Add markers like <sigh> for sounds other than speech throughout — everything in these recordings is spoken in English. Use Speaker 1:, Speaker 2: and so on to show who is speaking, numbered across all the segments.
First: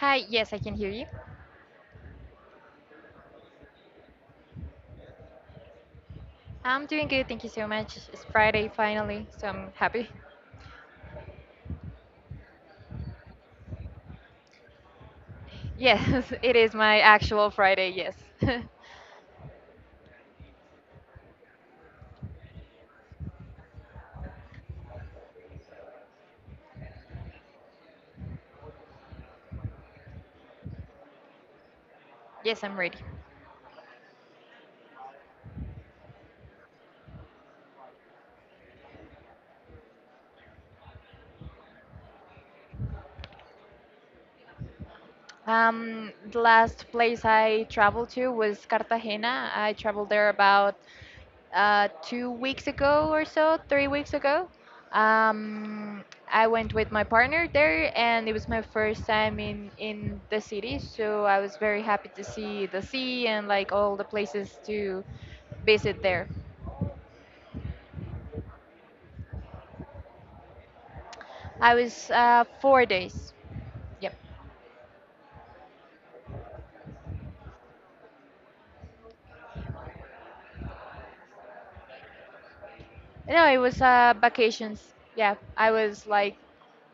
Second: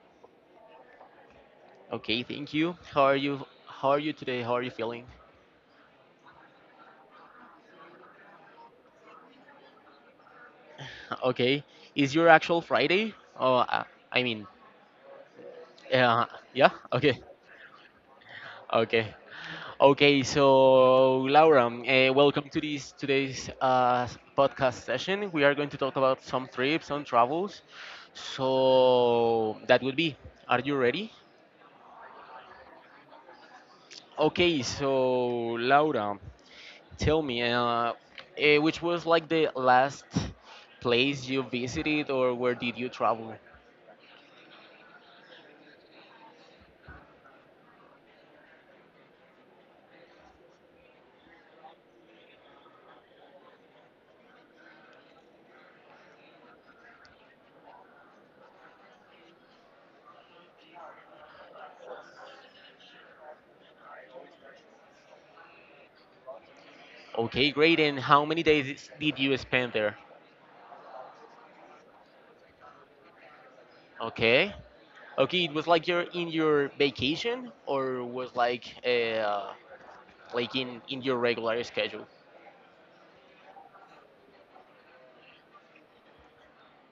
Speaker 1: Hi, yes, I can hear you.
Speaker 2: Okay, thank you. How are you? How are you today? How are you feeling?
Speaker 1: I'm doing good, thank you so much. It's Friday finally, so I'm happy. <laughs>
Speaker 2: <laughs> Okay, is your actual Friday? Oh, uh, I mean, uh,
Speaker 1: Yes, it
Speaker 2: yeah.
Speaker 1: is my
Speaker 2: Okay,
Speaker 1: actual Friday, yes. <laughs>
Speaker 2: okay, okay. So Laura, welcome to this today's podcast session. We are going to talk about some trips, some travels. So that would be. Are you ready?
Speaker 1: Yes, I'm ready.
Speaker 2: Okay, so Laura. Tell me, which was like the last place you visited or where did you travel?
Speaker 1: The last place I traveled to was Cartagena. I traveled there about 2 weeks ago or so, 3 weeks ago. Um, I went with my partner there, and it was my first time in the city, so I was very happy to see the sea and like all the places to visit there.
Speaker 2: Okay, great. And how many days did you spend there?
Speaker 1: I was 4 days. Yep.
Speaker 2: Okay. Okay, it was like you're in your vacation or was like like in your regular schedule?
Speaker 1: No, it was vacations. Yeah, I was like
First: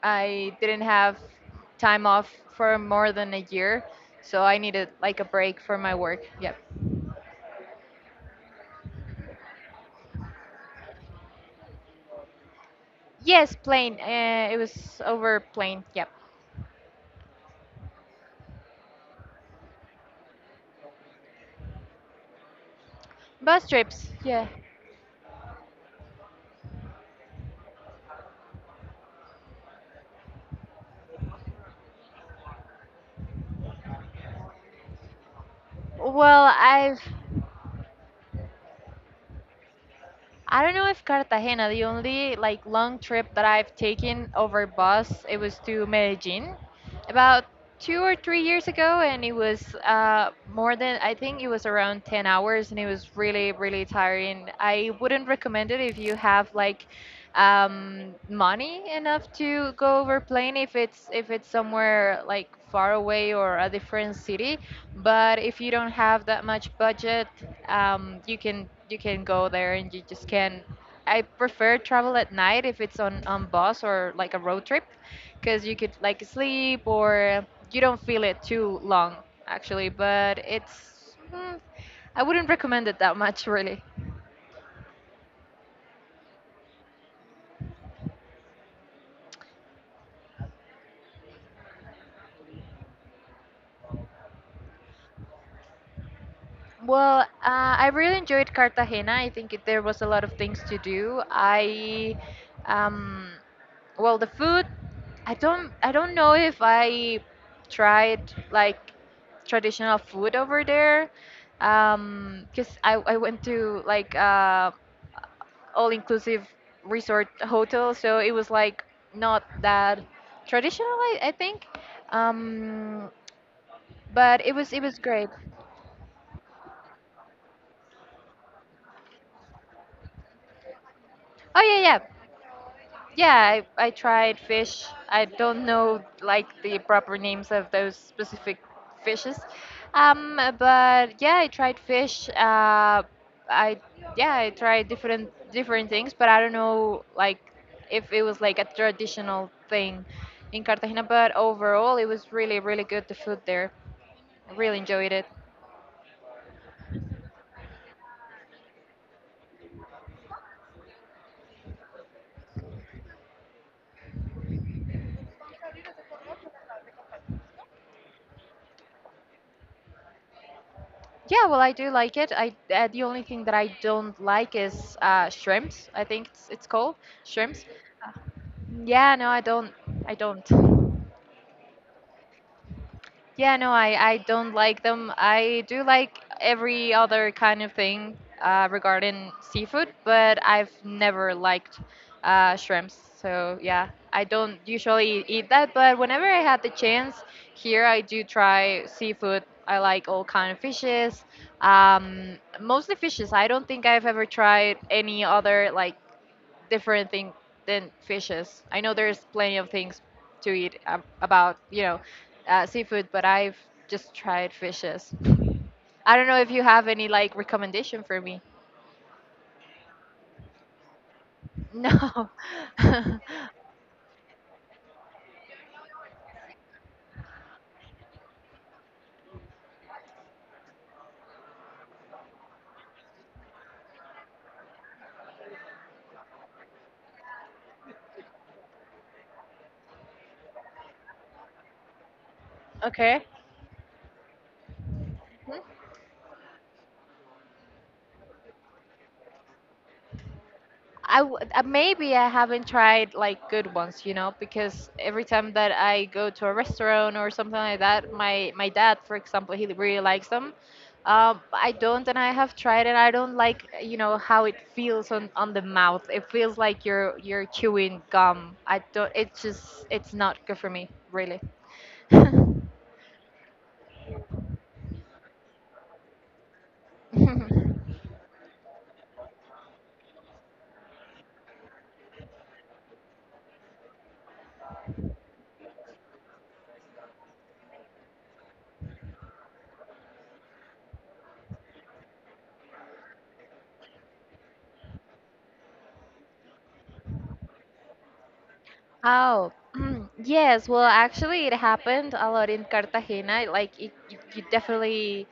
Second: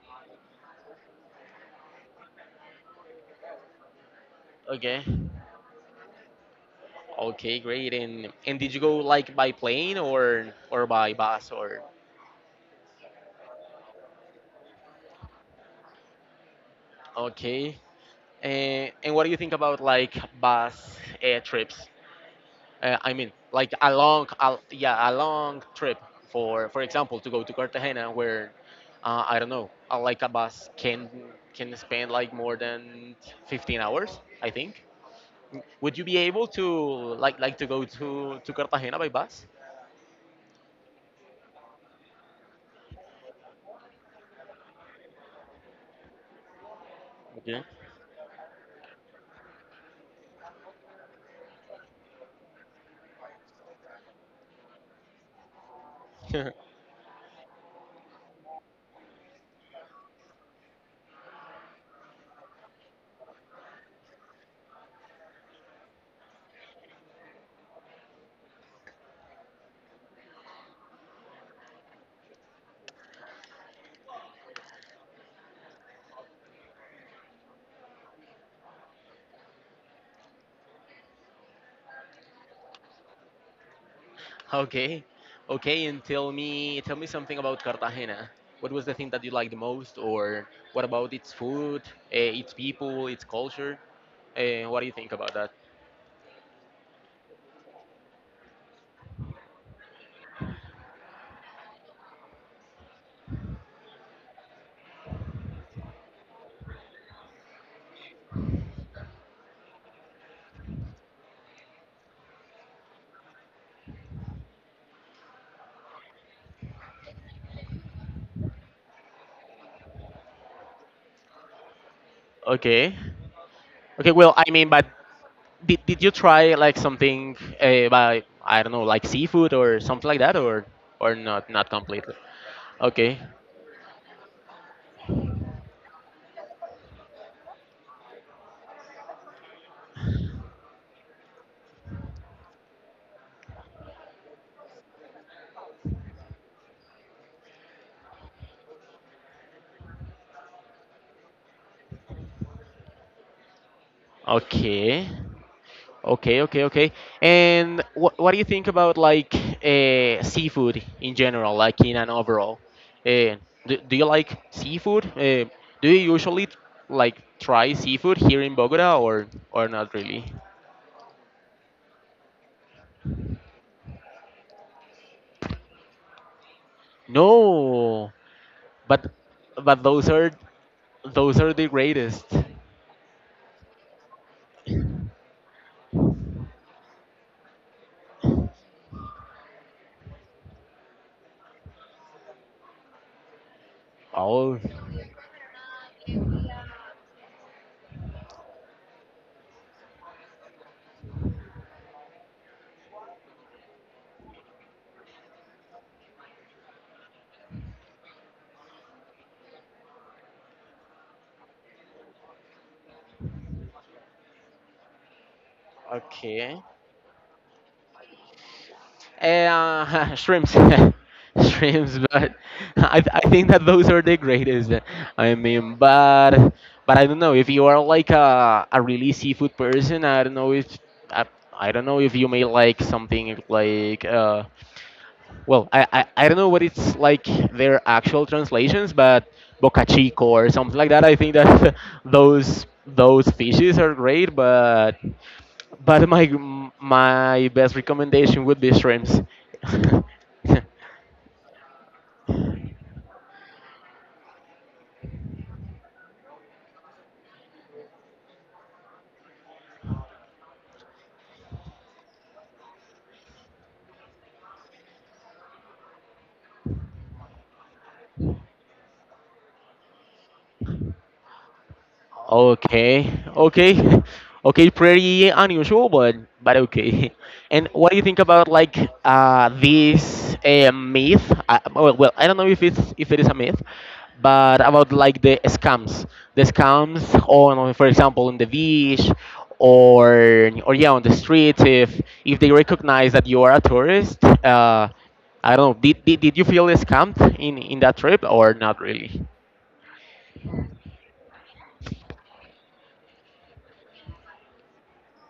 Speaker 1: I didn't have time off for more than a year, so I needed
Speaker 2: Okay.
Speaker 1: like a break for my work. Yep.
Speaker 2: Okay, great. And did you go like by plane or by bus or
Speaker 1: Yes, plane. It was over plane. Yep.
Speaker 2: okay? And what do you think about like bus trips? I mean,
Speaker 1: Bus
Speaker 2: like a
Speaker 1: trips.
Speaker 2: long,
Speaker 1: Yeah.
Speaker 2: a, yeah, a long trip for example, to go to Cartagena, where I don't know, like a bus can spend like more than 15 hours, I think. Would you be
Speaker 1: Well,
Speaker 2: able to
Speaker 1: I've
Speaker 2: like to go to Cartagena by bus?
Speaker 1: I don't know if Cartagena, the only like long trip that I've taken over bus, it was to Medellin about
Speaker 2: Okay.
Speaker 1: 2 or 3 years ago, and it was more than I think it was around 10 hours, and it was really, really tiring. I wouldn't recommend it if you have
Speaker 2: <laughs>
Speaker 1: like money enough to go over plane if it's somewhere like far away or a different city. But if you don't have that much budget, you can go there and you just can. I prefer travel at night if it's on bus or like a road trip, because you could like sleep or you don't feel it too long actually. But I wouldn't recommend it that much <laughs> really.
Speaker 2: okay. Okay, and tell me something about Cartagena. What was the thing that you liked the most, or what about its food, its people, its culture? What do you think about that?
Speaker 1: Well, I really enjoyed Cartagena. I think there was a lot of things to do. Um, well, the food I don't know if I tried like traditional food over there. 'Cause I went to like all-inclusive resort hotel, so it was like not that traditional, I think.
Speaker 2: Okay.
Speaker 1: Um,
Speaker 2: Okay, well,
Speaker 1: but it
Speaker 2: I
Speaker 1: was
Speaker 2: mean,
Speaker 1: it
Speaker 2: but
Speaker 1: was great.
Speaker 2: did you try like something by I don't know, like seafood or something like that, or not
Speaker 1: Oh
Speaker 2: not
Speaker 1: yeah, yeah.
Speaker 2: completely? Okay,
Speaker 1: Yeah, I tried fish. I don't know like the proper names of those specific fishes. But yeah, I tried fish. I Yeah, I tried different things, but I don't know like if it was like a traditional thing in Cartagena. But overall, it was really really good. The food there, I really enjoyed
Speaker 2: okay,
Speaker 1: it.
Speaker 2: okay, okay, okay. And what do you think about like seafood in general, like in an overall? Uh, do you like seafood? Do you usually like try seafood here in Bogota or not really?
Speaker 1: Yeah, well, I do like it. I The only thing that I don't like is shrimps. I think it's called shrimps.
Speaker 2: No,
Speaker 1: Yeah,
Speaker 2: but
Speaker 1: no, I don't.
Speaker 2: but
Speaker 1: I don't.
Speaker 2: those are the greatest.
Speaker 1: Yeah, no, I don't like them. I do like every other kind of thing regarding seafood, but I've never liked shrimps. So, yeah, I don't
Speaker 2: Oh,
Speaker 1: usually eat that, but whenever I had the chance here, I do try seafood. I like all kind of fishes, mostly fishes. I don't think I've ever tried any other like different thing than fishes. I know there's plenty of things to eat about, seafood, but I've just tried fishes. I don't know if you
Speaker 2: okay.
Speaker 1: have any like recommendation for me. <laughs>
Speaker 2: <laughs> Shrimps, <laughs> shrimps.
Speaker 1: No.
Speaker 2: But
Speaker 1: <laughs>
Speaker 2: I think that those are the greatest. I mean, but I don't know if you are like a really seafood person. I don't know if I, I don't know if you may like something like well I don't know what it's like their actual translations, but boca chico or something like that. I think that <laughs>
Speaker 1: Okay.
Speaker 2: those fishes are great, but. But my best recommendation would be shrimps. <laughs>
Speaker 1: Maybe I haven't tried like good ones, you know, because every time that I go to a restaurant or something like that, my dad, for example, he really likes them. I don't, and I have tried it. I don't like, you know, how it feels on the mouth. It feels like you're chewing gum. I don't. It's just it's not good for me, really. <laughs>
Speaker 2: Okay, okay, <laughs> okay. Pretty unusual, but okay. <laughs> And what do you think about like this myth? Well, well, I don't know if it's if it is a myth, but about like the scams on, for example, on the beach, or yeah, on the streets. If they recognize that you are a tourist, I don't know. Did you feel scammed in that trip or not really?
Speaker 1: Oh, <clears throat> yes. Well, actually, it happened a lot in Cartagena. Like, you definitely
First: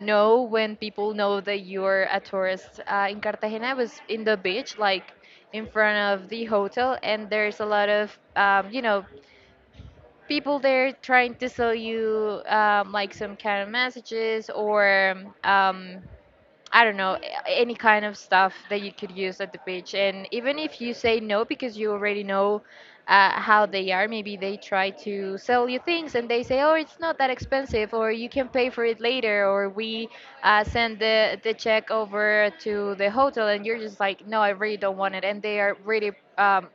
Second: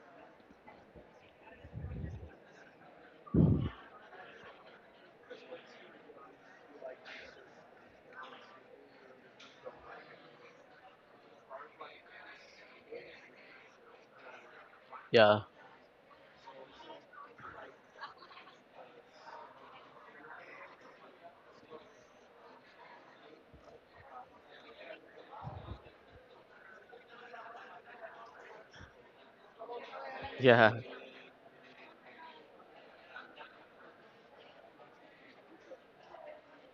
Speaker 1: know when people know that you're a tourist. In Cartagena, I was in the beach, like in front of the hotel, and there's a lot of, you know, people there trying to sell you like some kind of messages or
Speaker 2: Yeah,
Speaker 1: um, I don't know, any kind of stuff that you could use at the beach. And even if you say no because you already know how they are, maybe they try to sell you things and they say, oh, it's not that expensive, or you can pay for it later, or we
Speaker 2: yeah,
Speaker 1: send the check over to the hotel. And you're just like, no, I really don't want it. And they are really um,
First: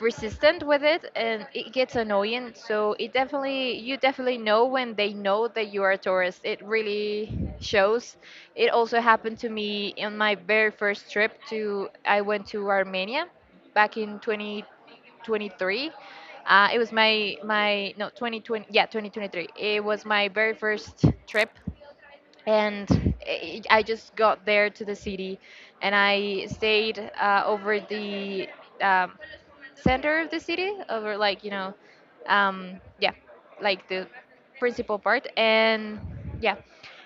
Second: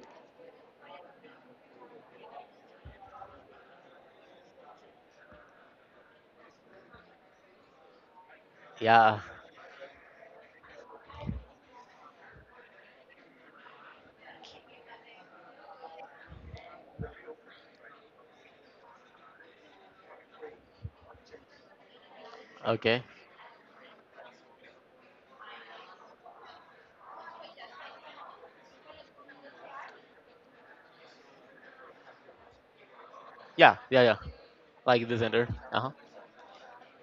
Speaker 1: resistant with it, and it gets annoying. So it definitely, you definitely know when they know that you are a tourist. It really shows. It also
Speaker 2: yeah.
Speaker 1: happened to me in my very first trip to I went to Armenia back in 2023 uh, it was my my no 2020, yeah, 2023, it was my very first trip,
Speaker 2: Okay.
Speaker 1: and I just got there to the city, and I stayed over the um, center of the city over like yeah,
Speaker 2: Yeah,
Speaker 1: like
Speaker 2: yeah,
Speaker 1: the
Speaker 2: yeah.
Speaker 1: principal
Speaker 2: Like the
Speaker 1: part.
Speaker 2: center. Uh huh.
Speaker 1: And yeah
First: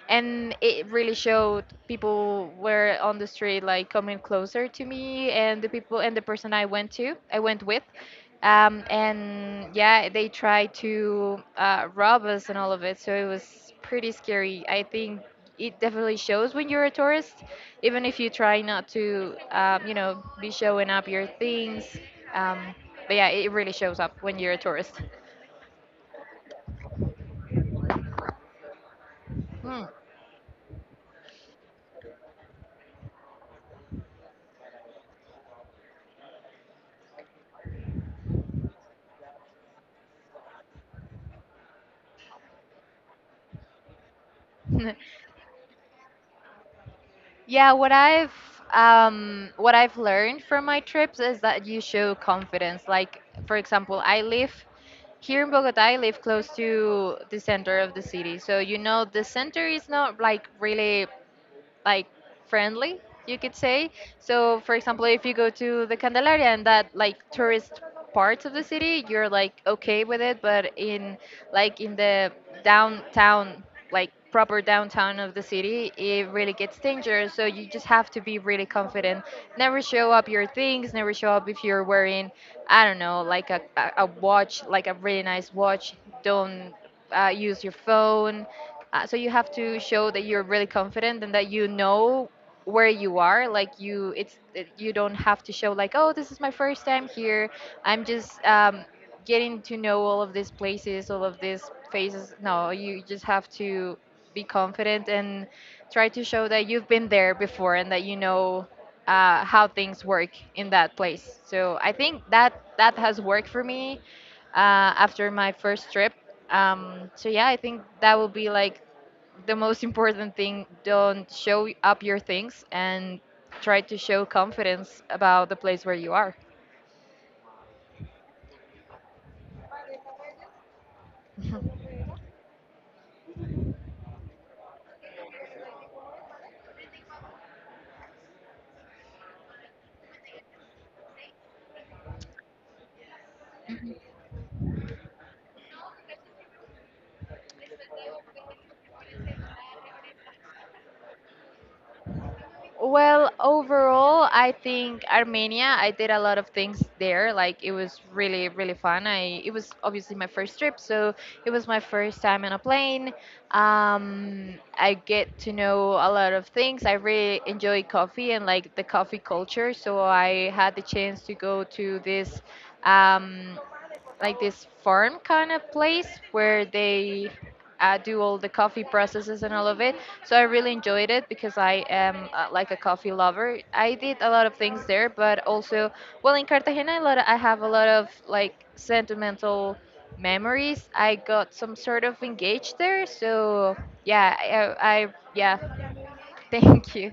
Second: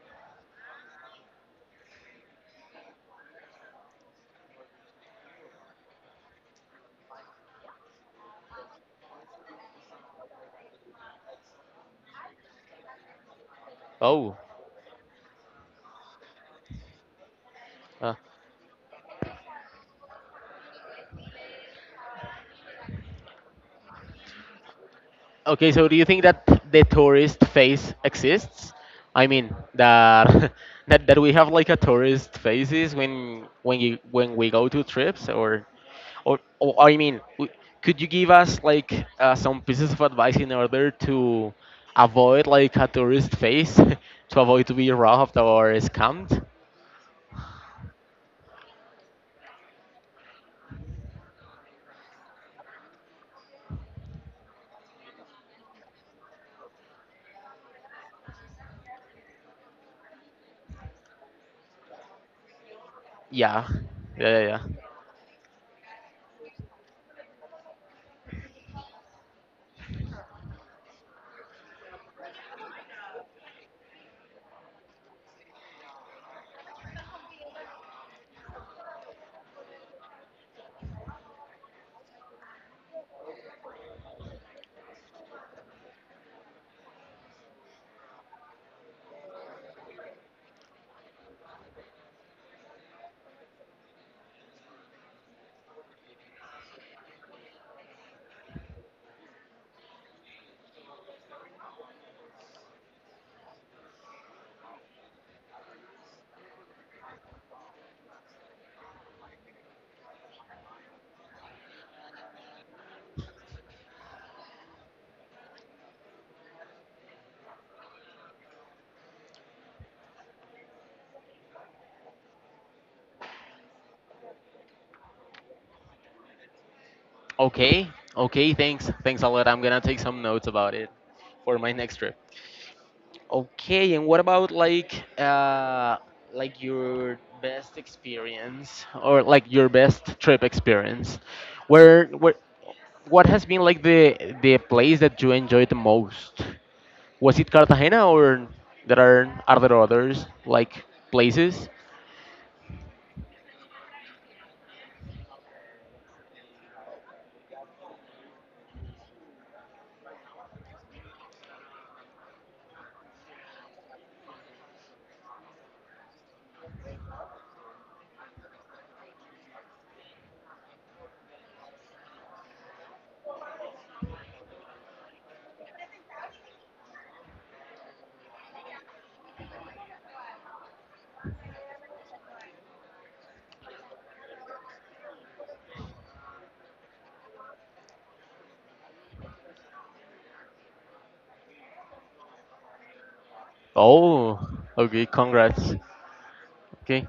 Speaker 1: and it really showed. People were on the street like coming closer to me and the people and the person I went with, and yeah, they tried to rob us and all of it, so it was pretty
Speaker 2: Oh.
Speaker 1: scary. I think it definitely shows when you're a tourist, even
Speaker 2: Uh,
Speaker 1: if you try not to, you know, be showing up your things. Um, but yeah, it really shows up when you're a tourist.
Speaker 2: okay. So, do you think that the tourist face exists? I mean
Speaker 1: Hmm.
Speaker 2: that <laughs> that that we have like a tourist faces when you when we go to trips or I mean, could you give us like some pieces of advice in order to avoid like a tourist face <laughs> to avoid to be
Speaker 1: <laughs>
Speaker 2: robbed or scammed?
Speaker 1: Yeah, what I've learned from my trips is that you show confidence. Like, for example, I live here in Bogota. I live close to the center of the city, so you know the center is not like really like friendly, you could
Speaker 2: Yeah.
Speaker 1: say.
Speaker 2: Yeah. Yeah. Yeah.
Speaker 1: So for example, if you go to the Candelaria and that like tourist parts of the city, you're like okay with it. But in like in the downtown, like proper downtown of the city, it really gets dangerous. So you just have to be really confident. Never show up your things. Never show up if you're wearing, I don't know, like a watch, like a really nice watch. Don't use your phone. So you have to show that you're really confident and that you know where you are. Like it's you don't have to show like, oh, this is my first time here. I'm just getting to know all of these places, all of these faces. No, you just have to be confident and try to show that you've been there before and that you know how things work in that place. So I think that that has worked for me after my first trip. So yeah, I think that will be like the most important thing. Don't show up your things, and try to show confidence about the place where you are.
Speaker 2: Okay, okay, thanks. Thanks a lot. I'm gonna take some notes about it for
Speaker 1: <laughs>
Speaker 2: my next trip. Okay, and what about like your best experience or like your best trip experience? Where what has been like the place that you enjoyed the most? Was it Cartagena or there are there others like places?
Speaker 1: Well, overall, I think Armenia. I did a lot of things there. Like, it was really really fun. I It was obviously my first trip, so it was my first time on a plane. I get to know a lot of things. I really enjoy coffee and like the coffee culture, so I had the chance to go to this um, like this farm kind of place where they do all the coffee processes and all of it. So I really enjoyed it because I am like a coffee lover. I did a lot of things there, but also, well, in Cartagena, a lot I have a lot of like sentimental memories. I got some sort of engaged there, so yeah,
Speaker 2: Oh, okay,
Speaker 1: I
Speaker 2: congrats.
Speaker 1: yeah, <laughs> thank
Speaker 2: Okay.
Speaker 1: you.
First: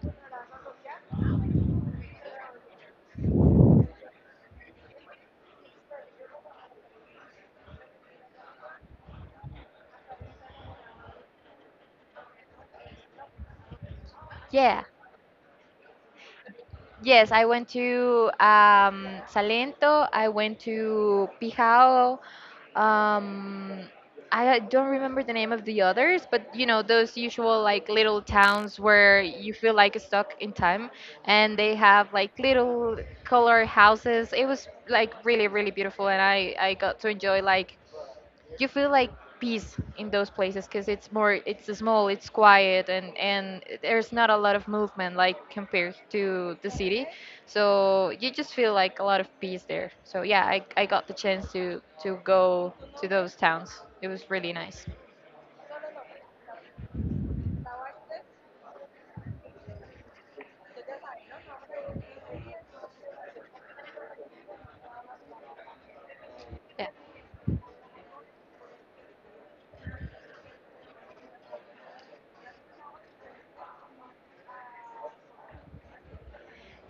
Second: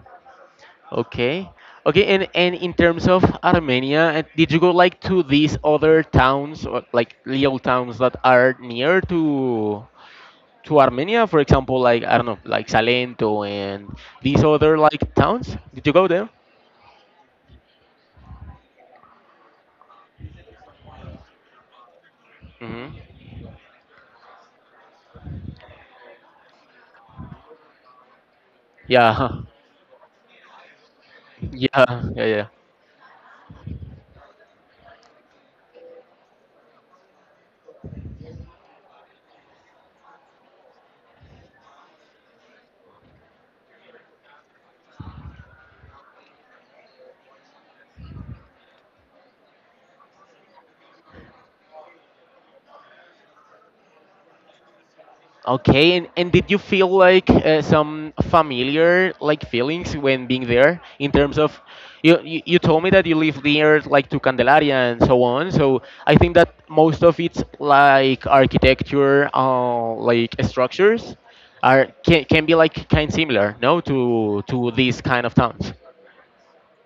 Speaker 2: Okay. Okay, and in terms of Armenia, did you go like to these other towns, or, like little towns that are near to Armenia? For example, like I don't know, like Salento and these other
Speaker 1: Yeah.
Speaker 2: like towns. Did you go there?
Speaker 1: Yes, I went to Salento. I went to Pijao.
Speaker 2: Hmm.
Speaker 1: um I don't remember the name of the others, but you know those usual like little towns where
Speaker 2: Yeah. <laughs>
Speaker 1: you feel like stuck in time, and they
Speaker 2: Yeah.
Speaker 1: have
Speaker 2: Yeah.
Speaker 1: like
Speaker 2: Yeah.
Speaker 1: little color houses. It was like really really beautiful, and I got to enjoy like you feel like peace in those places because it's more, it's small, it's quiet, and there's not a lot of movement like compared to the city. So you just feel like a lot of peace there. So yeah, I got the chance to go to those towns. It was really nice.
Speaker 2: Okay, and did you feel like some familiar like feelings when being there in terms of you, you told me that you live near like to Candelaria and so on. So I think that
Speaker 1: Yeah.
Speaker 2: most of its like architecture like structures are can be like kind similar, no, to these kind of towns.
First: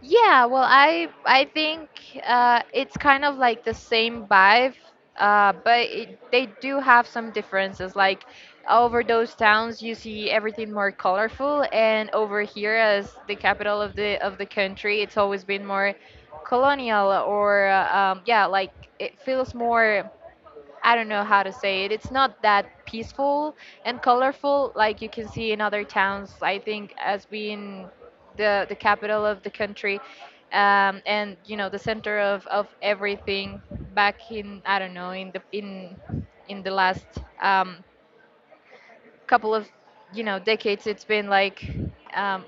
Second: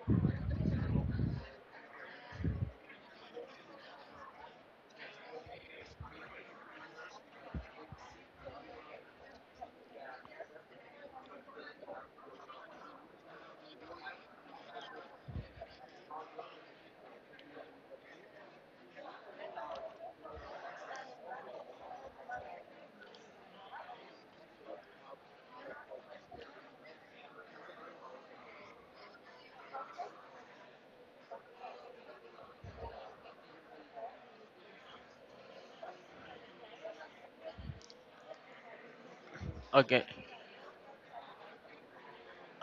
Speaker 1: Yeah, well, I think it's kind of like the same vibe, but they do have some differences. Like over those towns, you see everything more colorful, and over here, as the capital of the country, it's always been more colonial, or yeah, like it feels more. I don't know how to say it. It's not that peaceful and colorful like you can see in other towns. I think as being the capital of the country, and you know the center of everything. Back in, I don't know, in the last um, couple of,
Speaker 2: Okay,
Speaker 1: you know, decades, it's been um,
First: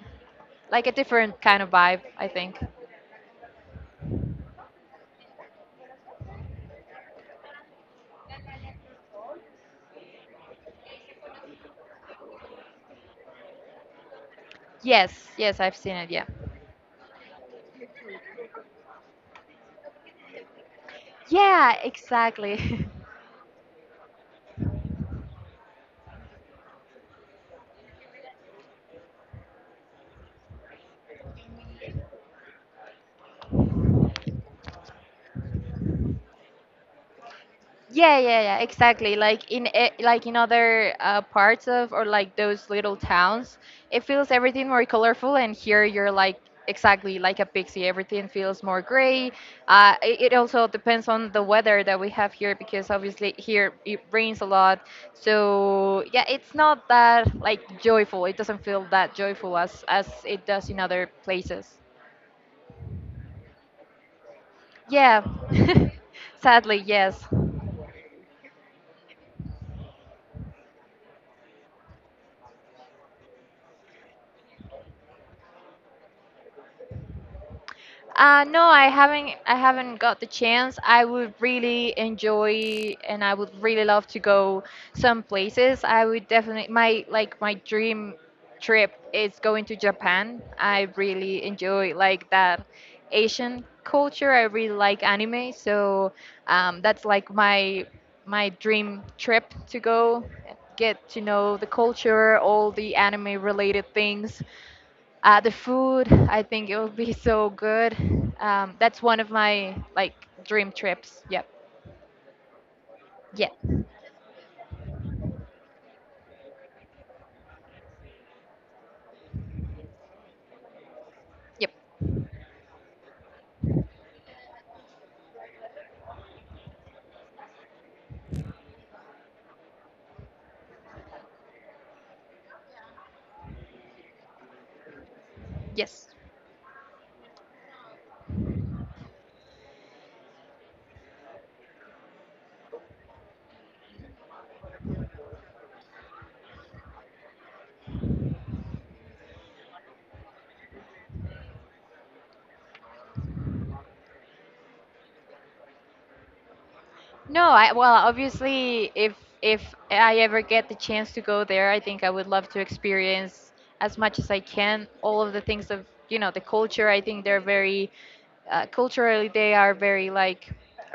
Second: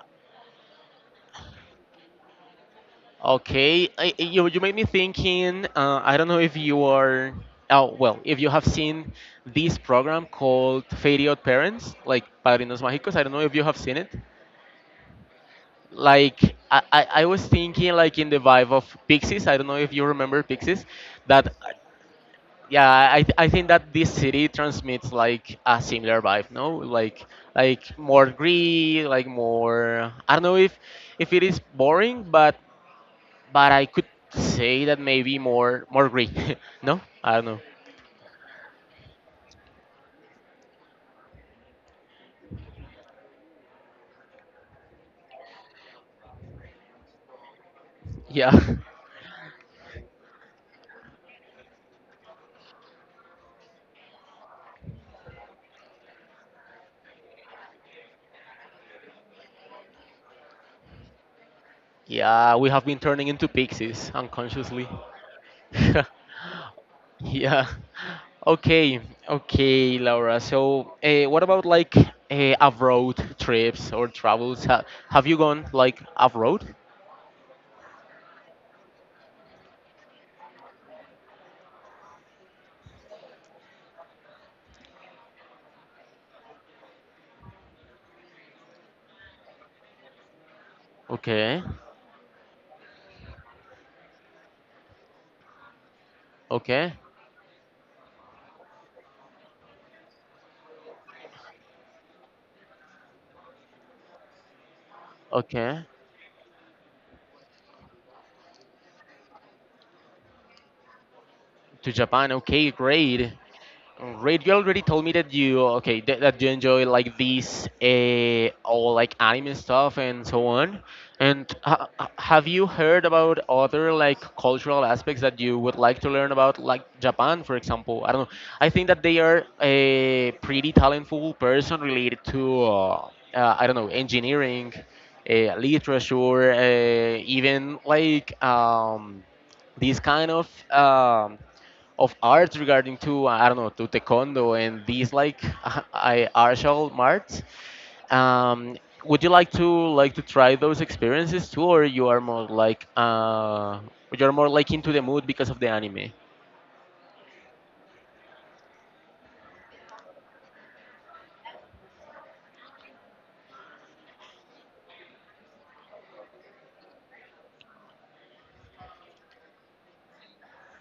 Speaker 1: like a different kind of vibe, I think.
Speaker 2: okay, you you made me thinking. I don't know if you are. Oh well, if you have seen this program called Fade Out Parents, like Padrinos Mágicos. I don't know if you have seen it.
Speaker 1: Yes, yes, I've seen it. Yeah.
Speaker 2: Like I was thinking like in the vibe of Pixies. I don't know if you remember Pixies. That
Speaker 1: Yeah, exactly.
Speaker 2: yeah,
Speaker 1: <laughs>
Speaker 2: I think that this city transmits like a similar vibe. No, like more greed, like more. I don't know if it is boring, but I could say that maybe more gray. <laughs> no, I don't know.
Speaker 1: Yeah, yeah, yeah, exactly. Like in other parts of or like those little towns, it feels everything more colorful. And here you're like exactly like a pixie. Everything
Speaker 2: Yeah,
Speaker 1: feels more gray. It also depends on the weather that we have here because obviously here it rains a lot. So yeah, it's not that like joyful. It doesn't feel that joyful as it does in other places.
Speaker 2: <laughs> yeah, we have been turning into pixies unconsciously.
Speaker 1: Yeah,
Speaker 2: <laughs>
Speaker 1: <laughs> sadly, yes.
Speaker 2: Yeah. Okay, okay, Laura. So, what about like off-road trips or travels? Have you gone like off-road?
Speaker 1: No, I haven't. I haven't got the chance. I would really enjoy, and I would really love to go some places. I would definitely my like my dream trip is going to Japan. I really
Speaker 2: Okay,
Speaker 1: enjoy like that Asian culture. I really like anime, so
Speaker 2: okay,
Speaker 1: that's like my dream trip to go get to know the culture, all the anime related things. The
Speaker 2: okay.
Speaker 1: food, I think it will be so good. That's one of my like dream trips. Yep.
Speaker 2: To Japan. Okay, great.
Speaker 1: Yeah.
Speaker 2: Right, you already told me that you okay that, that you enjoy like these all like anime stuff and so on. And
Speaker 1: Yep.
Speaker 2: have you heard about other like cultural aspects that you would like to learn about, like Japan, for example? I don't know. I think that they are a pretty talentful person related to I don't know engineering,
Speaker 1: Yes.
Speaker 2: literature, even like these kind of art regarding to I don't know to taekwondo and these like <laughs> I martial arts. Um, would you like to to try those experiences too, or you are more like you're more like into the mood because of the anime?
Speaker 1: No, I well, obviously, if I ever get the chance to go there, I think I would love to experience as much as I can all of the things of you know the culture. I think they're very culturally they are very like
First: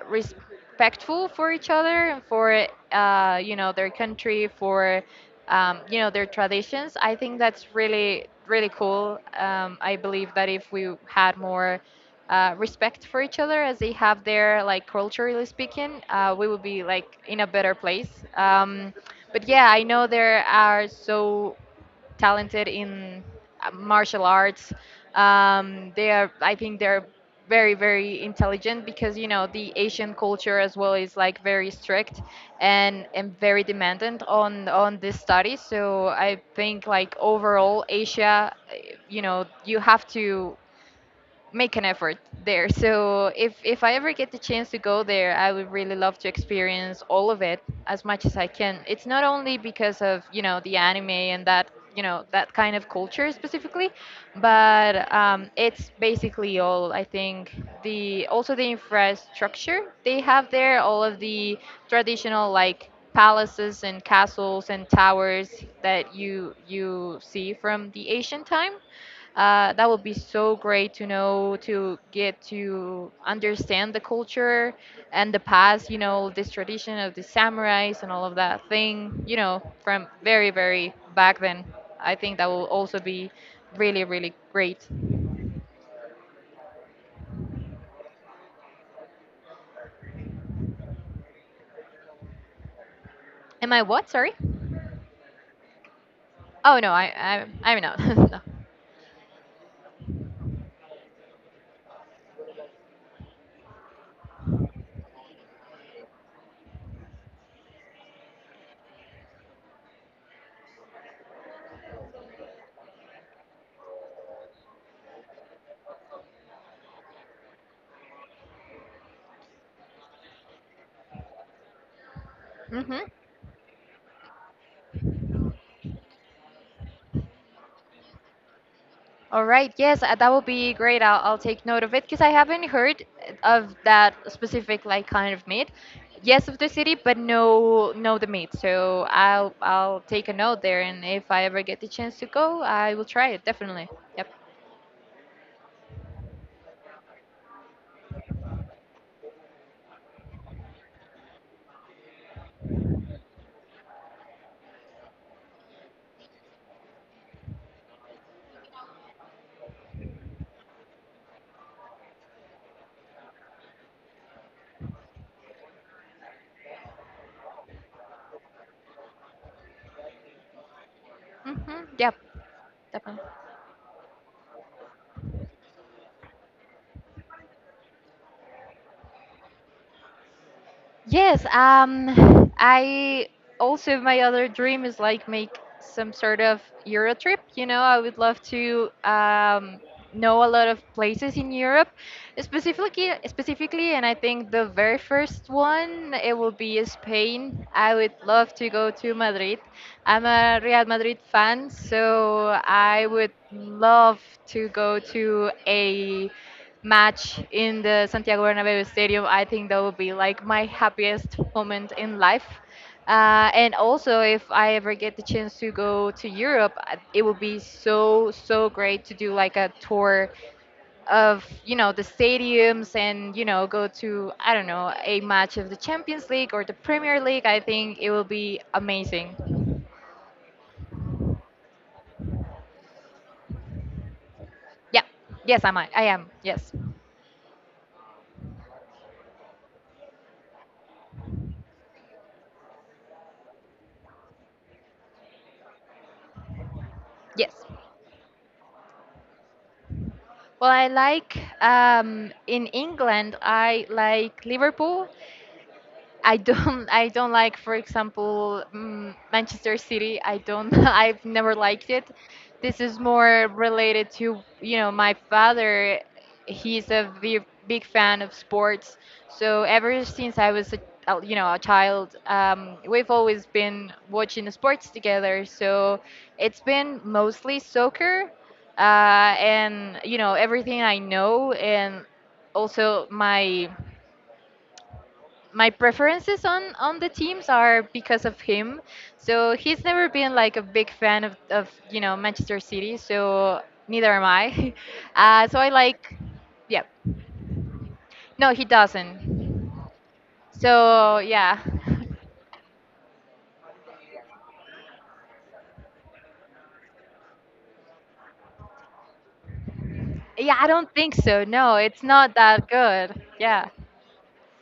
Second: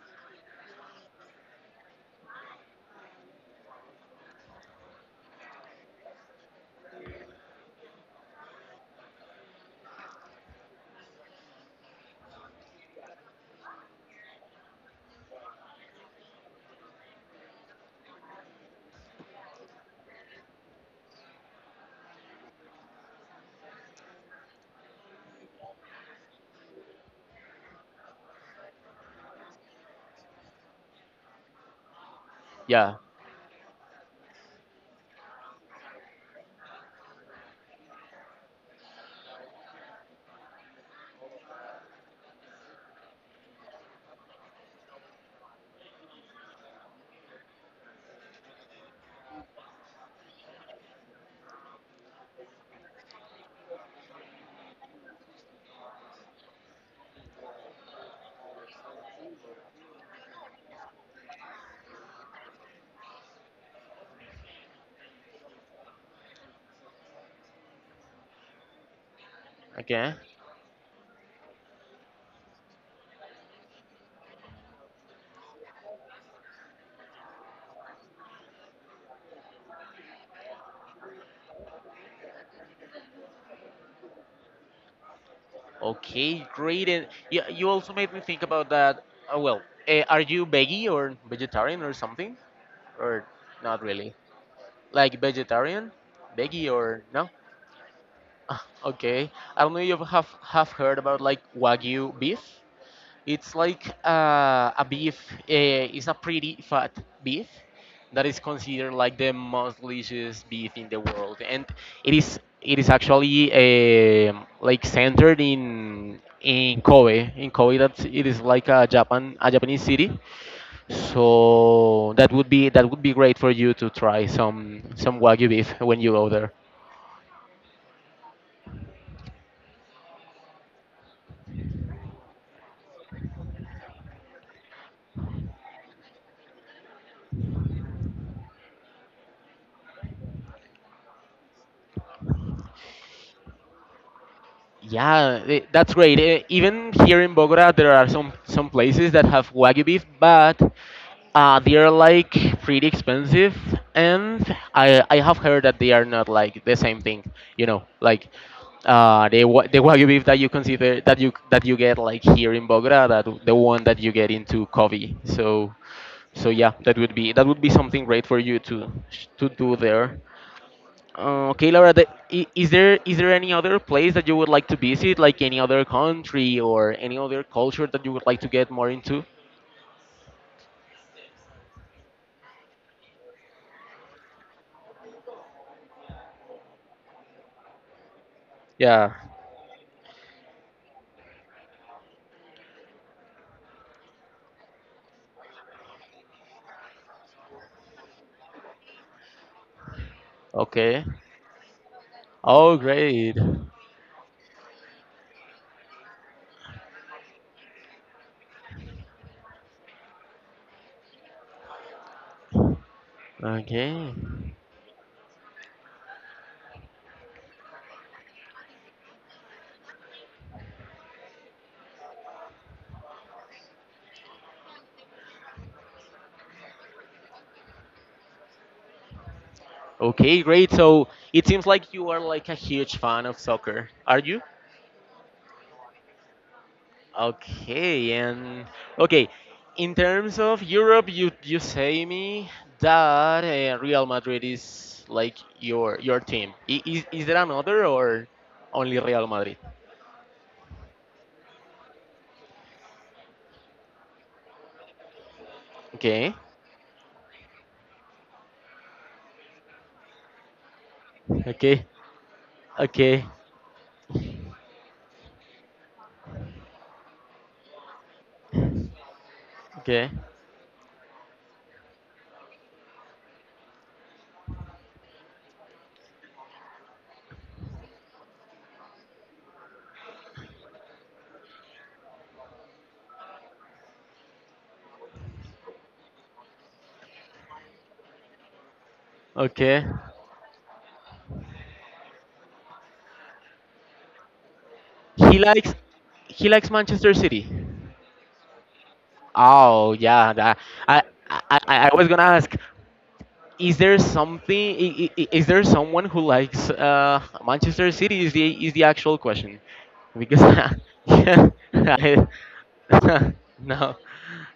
Speaker 1: respectful for each other and for you know their country for you know their traditions. I think that's really really cool. I believe that if we had more respect for each other as they have there like culturally speaking, we would be like in a better place. um, but yeah, I know there are so talented in martial arts. They are, I think, they're very, very intelligent because you know the Asian culture as well is like very strict
Speaker 2: Yeah.
Speaker 1: and very demandant on this study. So I think like overall Asia, you know, you have to make an effort there. So if I ever get the chance to go there, I would really love to experience all of it as much as I can. It's not only because of you know the anime and that you know that kind of culture specifically, but it's basically all. I think the also the infrastructure they have there, all of the traditional like palaces and castles and towers that you see from the ancient time, that would
Speaker 2: Okay.
Speaker 1: be so great to know to get to understand the culture and the past, you know, this tradition of the samurais and all of that thing, you know, from very, very back then. I think that will also be really, really great.
Speaker 2: Okay. Great. And yeah, you also made me think about that. Oh, well, are you veggie or vegetarian or something, or
Speaker 1: Am I
Speaker 2: not
Speaker 1: what?
Speaker 2: really?
Speaker 1: Sorry?
Speaker 2: Like vegetarian, veggie
Speaker 1: Oh no,
Speaker 2: or
Speaker 1: I,
Speaker 2: no?
Speaker 1: I I'm not. <laughs> No.
Speaker 2: <laughs> Ah, okay. I don't know if you have heard about like Wagyu beef. It's like a beef, it's a pretty fat beef that is considered like the most delicious beef in the world. And it is actually like centered in Kobe. In Kobe that it is like a Japan a Japanese city. So that would be great
Speaker 1: Hmm.
Speaker 2: for you to try some Wagyu beef when you go there.
Speaker 1: All right, yes, that would be great. I'll take note of it because I haven't heard of that specific like kind of meat. Yes, of the city, but no, no the meat. So I'll take a note there, and if I ever get the chance to go, I will try it definitely. Yep.
Speaker 2: Yeah, that's great. Eh, even here in Bogota, there are some places that have wagyu beef, but they are like pretty expensive, and I have heard that they are not like the same thing. You know, like the wagyu beef that you consider that you get like here in Bogota, that the one that you get into Covey. So so yeah, that would be something great for you to do there. Okay, Laura,
Speaker 1: Mhm. Yep.
Speaker 2: is there any
Speaker 1: Definitely.
Speaker 2: other place that you would like to visit, like any other country or any other culture that you would like to get more into?
Speaker 1: Yes, I also my other dream is like make some sort of Euro trip. You know, I would love to
Speaker 2: Yeah.
Speaker 1: know a lot of places in Europe, specifically, and I think the very first one it will be Spain. I would love to go to Madrid. I'm a Real
Speaker 2: Okay.
Speaker 1: Madrid fan, so
Speaker 2: Oh,
Speaker 1: I
Speaker 2: great.
Speaker 1: would love to go to a match in the Santiago Bernabeu Stadium. I think that would be like my happiest moment in life. And
Speaker 2: Okay.
Speaker 1: also, if I ever get the chance to go to Europe, it would be so, so great to do like a tour of, you know, the stadiums and, you know, go to, I don't know, a match of the Champions League or the Premier League. I think it will be amazing.
Speaker 2: Okay, great. So it seems like you are like a huge fan of soccer. Are you?
Speaker 1: Yeah. Yes, I might. I am. Yes.
Speaker 2: Okay, and okay. In terms of Europe, you say me that Real Madrid is like your team. Is there
Speaker 1: Yes.
Speaker 2: another or only Real Madrid?
Speaker 1: Well, I like in England. I like Liverpool.
Speaker 2: Okay,
Speaker 1: I don't <laughs> I don't like, for example, Manchester City. I don't <laughs> I've never
Speaker 2: okay,
Speaker 1: liked it. This is
Speaker 2: okay,
Speaker 1: more related to you know my father. He's a big, big fan of sports. So ever
Speaker 2: okay,
Speaker 1: since I was a you know a child, we've always been watching the sports together. So it's been mostly soccer. And you know everything I know, and also my preferences on the teams are because of him. So he's
Speaker 2: okay.
Speaker 1: never been like a big fan of you know Manchester City. So neither am I. <laughs>
Speaker 2: He
Speaker 1: Uh, so I
Speaker 2: likes
Speaker 1: like,
Speaker 2: he likes
Speaker 1: yeah.
Speaker 2: Manchester City.
Speaker 1: No, he doesn't.
Speaker 2: Oh yeah, that, I,
Speaker 1: So
Speaker 2: I
Speaker 1: yeah,
Speaker 2: I was gonna ask, is there something? Is there someone who likes Manchester City? Is the actual question?
Speaker 1: <laughs>
Speaker 2: Because
Speaker 1: yeah. I don't
Speaker 2: <laughs>
Speaker 1: think so.
Speaker 2: yeah,
Speaker 1: No, it's
Speaker 2: I,
Speaker 1: not that good.
Speaker 2: <laughs>
Speaker 1: Yeah.
Speaker 2: no,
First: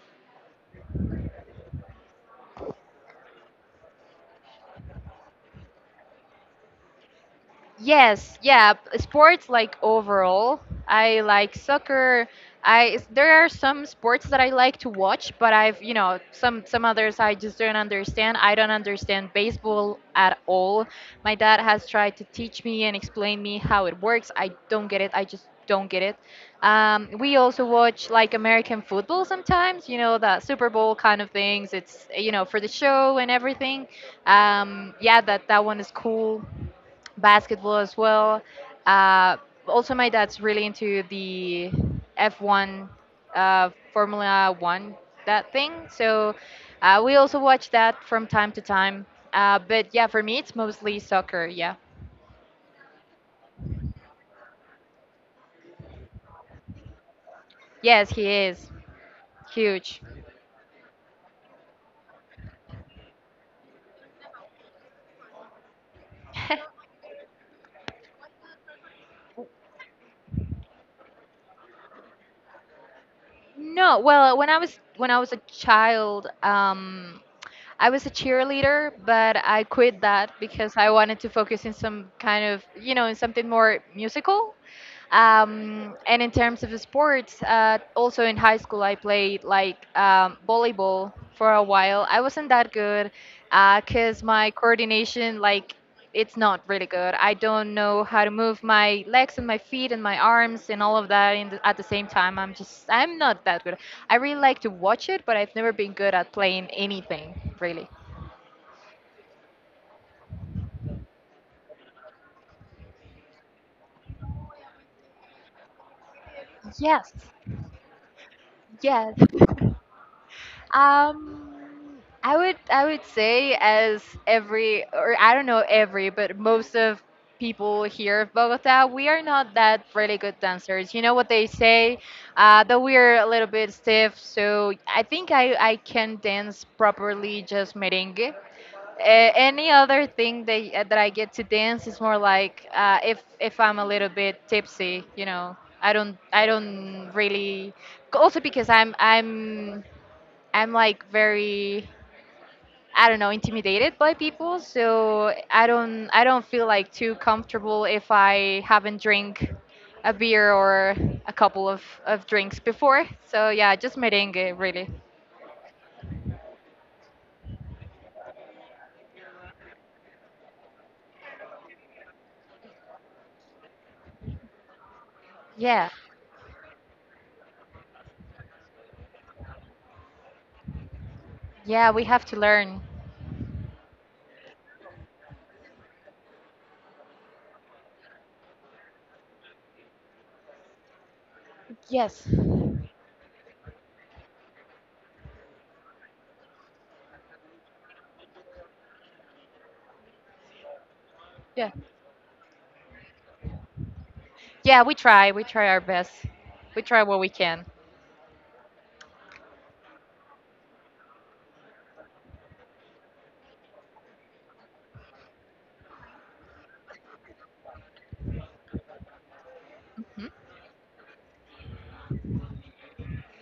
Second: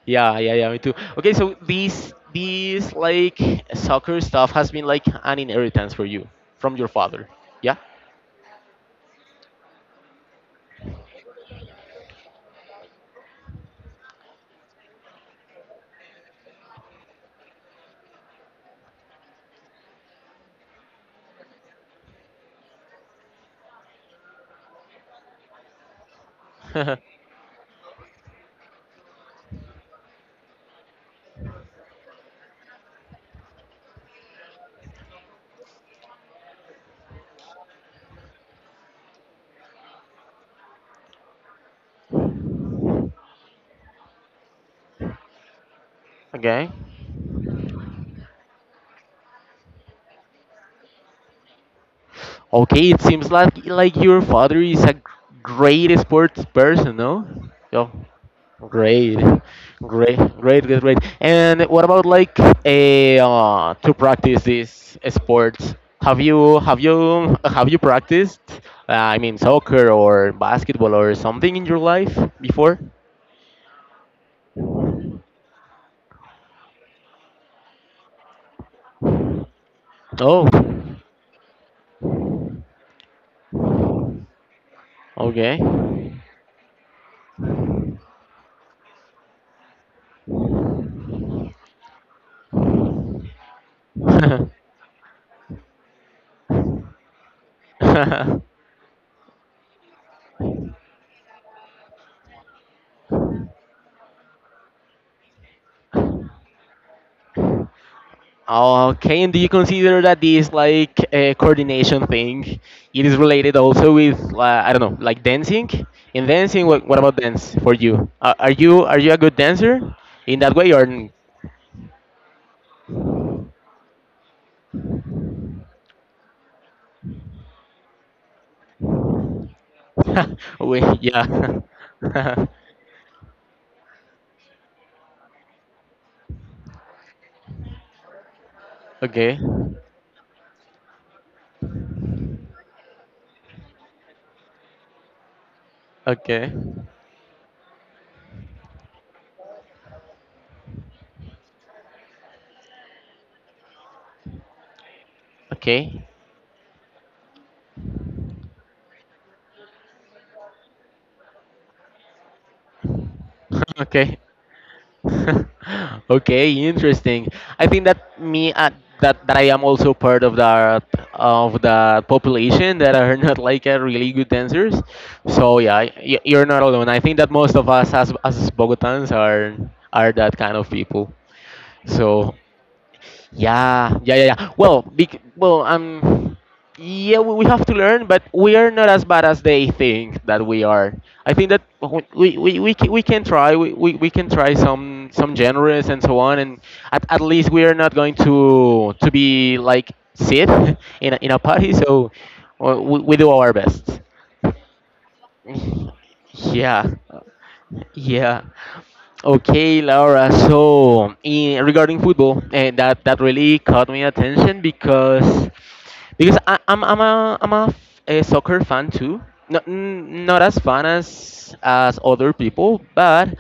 Speaker 2: yeah, yeah, yeah, me too. Okay, so these like soccer stuff has been like an inheritance for you from your father. Yeah.
Speaker 1: Yes, yeah, sports like overall. I like soccer. There are some sports that I like to watch, but I've, you know, some others I just don't understand. I don't understand baseball at all. My dad has tried to teach me and explain me how it works. I don't get it. I just don't get it.
Speaker 2: <laughs>
Speaker 1: We also watch like American football sometimes, you know, the Super Bowl kind of things. It's, you know, for the show and everything. Yeah, that that one is cool, basketball as well. Uh, Also, my dad's really into the F1, Formula One, that thing. So
Speaker 2: okay.
Speaker 1: we also watch that from time to time. But yeah, for me, it's mostly soccer. Yeah.
Speaker 2: Okay, it seems like your father is a great sports person, no? Yeah.
Speaker 1: Yes, he is
Speaker 2: Great.
Speaker 1: huge.
Speaker 2: Great, great, great, great. And what about like a to practice this sports?
Speaker 1: <laughs>
Speaker 2: Have you practiced? I mean, soccer or basketball or something in your life before?
Speaker 1: No, well, when I was a child, I was a cheerleader, but I quit that
Speaker 2: Oh,
Speaker 1: because I wanted to focus in some kind of, you know, in something more musical.
Speaker 2: okay.
Speaker 1: And in terms of sports, also in high school, I played like volleyball for a while. I wasn't that good because my coordination, like, it's not really good. I don't know how to move
Speaker 2: <laughs>
Speaker 1: my legs and my feet and my arms and all of that in the, at the same time. I'm just, I'm not that good. I really like to watch it, but I've never been good at playing anything, really.
Speaker 2: Okay, and do you consider that this like coordination thing, it is related also with I don't know, like dancing? In dancing, what
Speaker 1: Yes,
Speaker 2: about dance for you? Are you
Speaker 1: yes.
Speaker 2: a good dancer in that way or?
Speaker 1: Um, I would say as every or I don't know every but most of people here of Bogota, we are not that really good
Speaker 2: <laughs> We,
Speaker 1: dancers. You know what they
Speaker 2: yeah.
Speaker 1: say,
Speaker 2: <laughs>
Speaker 1: that we're a little bit stiff. So I think I can dance properly just merengue.
Speaker 2: okay.
Speaker 1: Any other thing that that I get to dance is more like uh, if I'm a little bit tipsy, you know. I don't I
Speaker 2: Okay.
Speaker 1: don't really also because I'm like very I don't know intimidated by people, so I
Speaker 2: Okay.
Speaker 1: don't I don't feel like too comfortable if I haven't drink a beer or a couple of drinks before. So yeah,
Speaker 2: <laughs>
Speaker 1: just
Speaker 2: okay.
Speaker 1: merengue really.
Speaker 2: <laughs> okay, interesting. I think that me that I am also part of that of the population that are <laughs> not like really good dancers. So
Speaker 1: Yeah.
Speaker 2: yeah, you're not alone. I think that most of us as Bogotans are that kind of people.
Speaker 1: Yeah, we have
Speaker 2: So
Speaker 1: to learn.
Speaker 2: yeah, yeah, yeah, yeah. Well, yeah, we have to learn, but we are not as bad as they think that we are. I think that
Speaker 1: Yes.
Speaker 2: we can try, we can try some genres and so on, and at least we are not going to be like Sid <laughs> in in a
Speaker 1: Yeah.
Speaker 2: party. So we do our best.
Speaker 1: Yeah, we try. We
Speaker 2: <laughs>
Speaker 1: try our best. We
Speaker 2: Yeah.
Speaker 1: try what we can.
Speaker 2: Yeah. Okay, Laura. So, in regarding football, and that really caught my attention because a soccer fan too. Not not as fan as other people, but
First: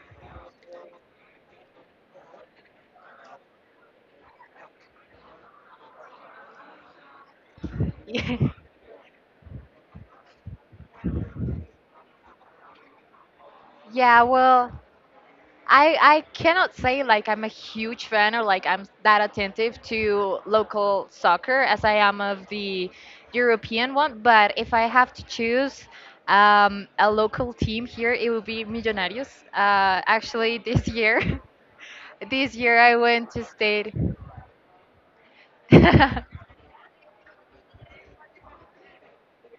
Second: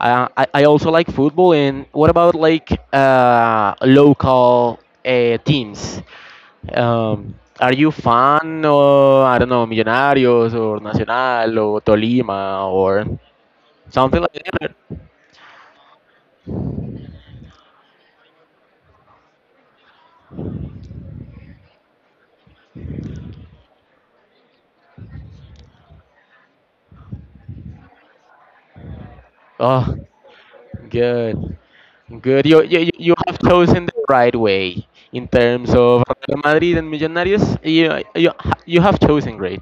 Speaker 2: I also like football. And what about like local teams? Um, are you
Speaker 1: Mhm.
Speaker 2: fan or I don't know, Millonarios or Nacional or Tolima or
Speaker 1: <laughs>
Speaker 2: something
Speaker 1: Yeah,
Speaker 2: like
Speaker 1: well,
Speaker 2: that?
Speaker 1: I cannot say like I'm a huge fan or like I'm that attentive to local soccer as I am of the European one. But if I have to choose a local team here, it would be Millonarios.
Speaker 2: Oh,
Speaker 1: Actually, this year,
Speaker 2: good,
Speaker 1: <laughs>
Speaker 2: good.
Speaker 1: this year I
Speaker 2: You
Speaker 1: went
Speaker 2: have
Speaker 1: to
Speaker 2: chosen
Speaker 1: state.
Speaker 2: the right way in terms of Real
Speaker 1: <laughs>
Speaker 2: Madrid and Millonarios. You have chosen great.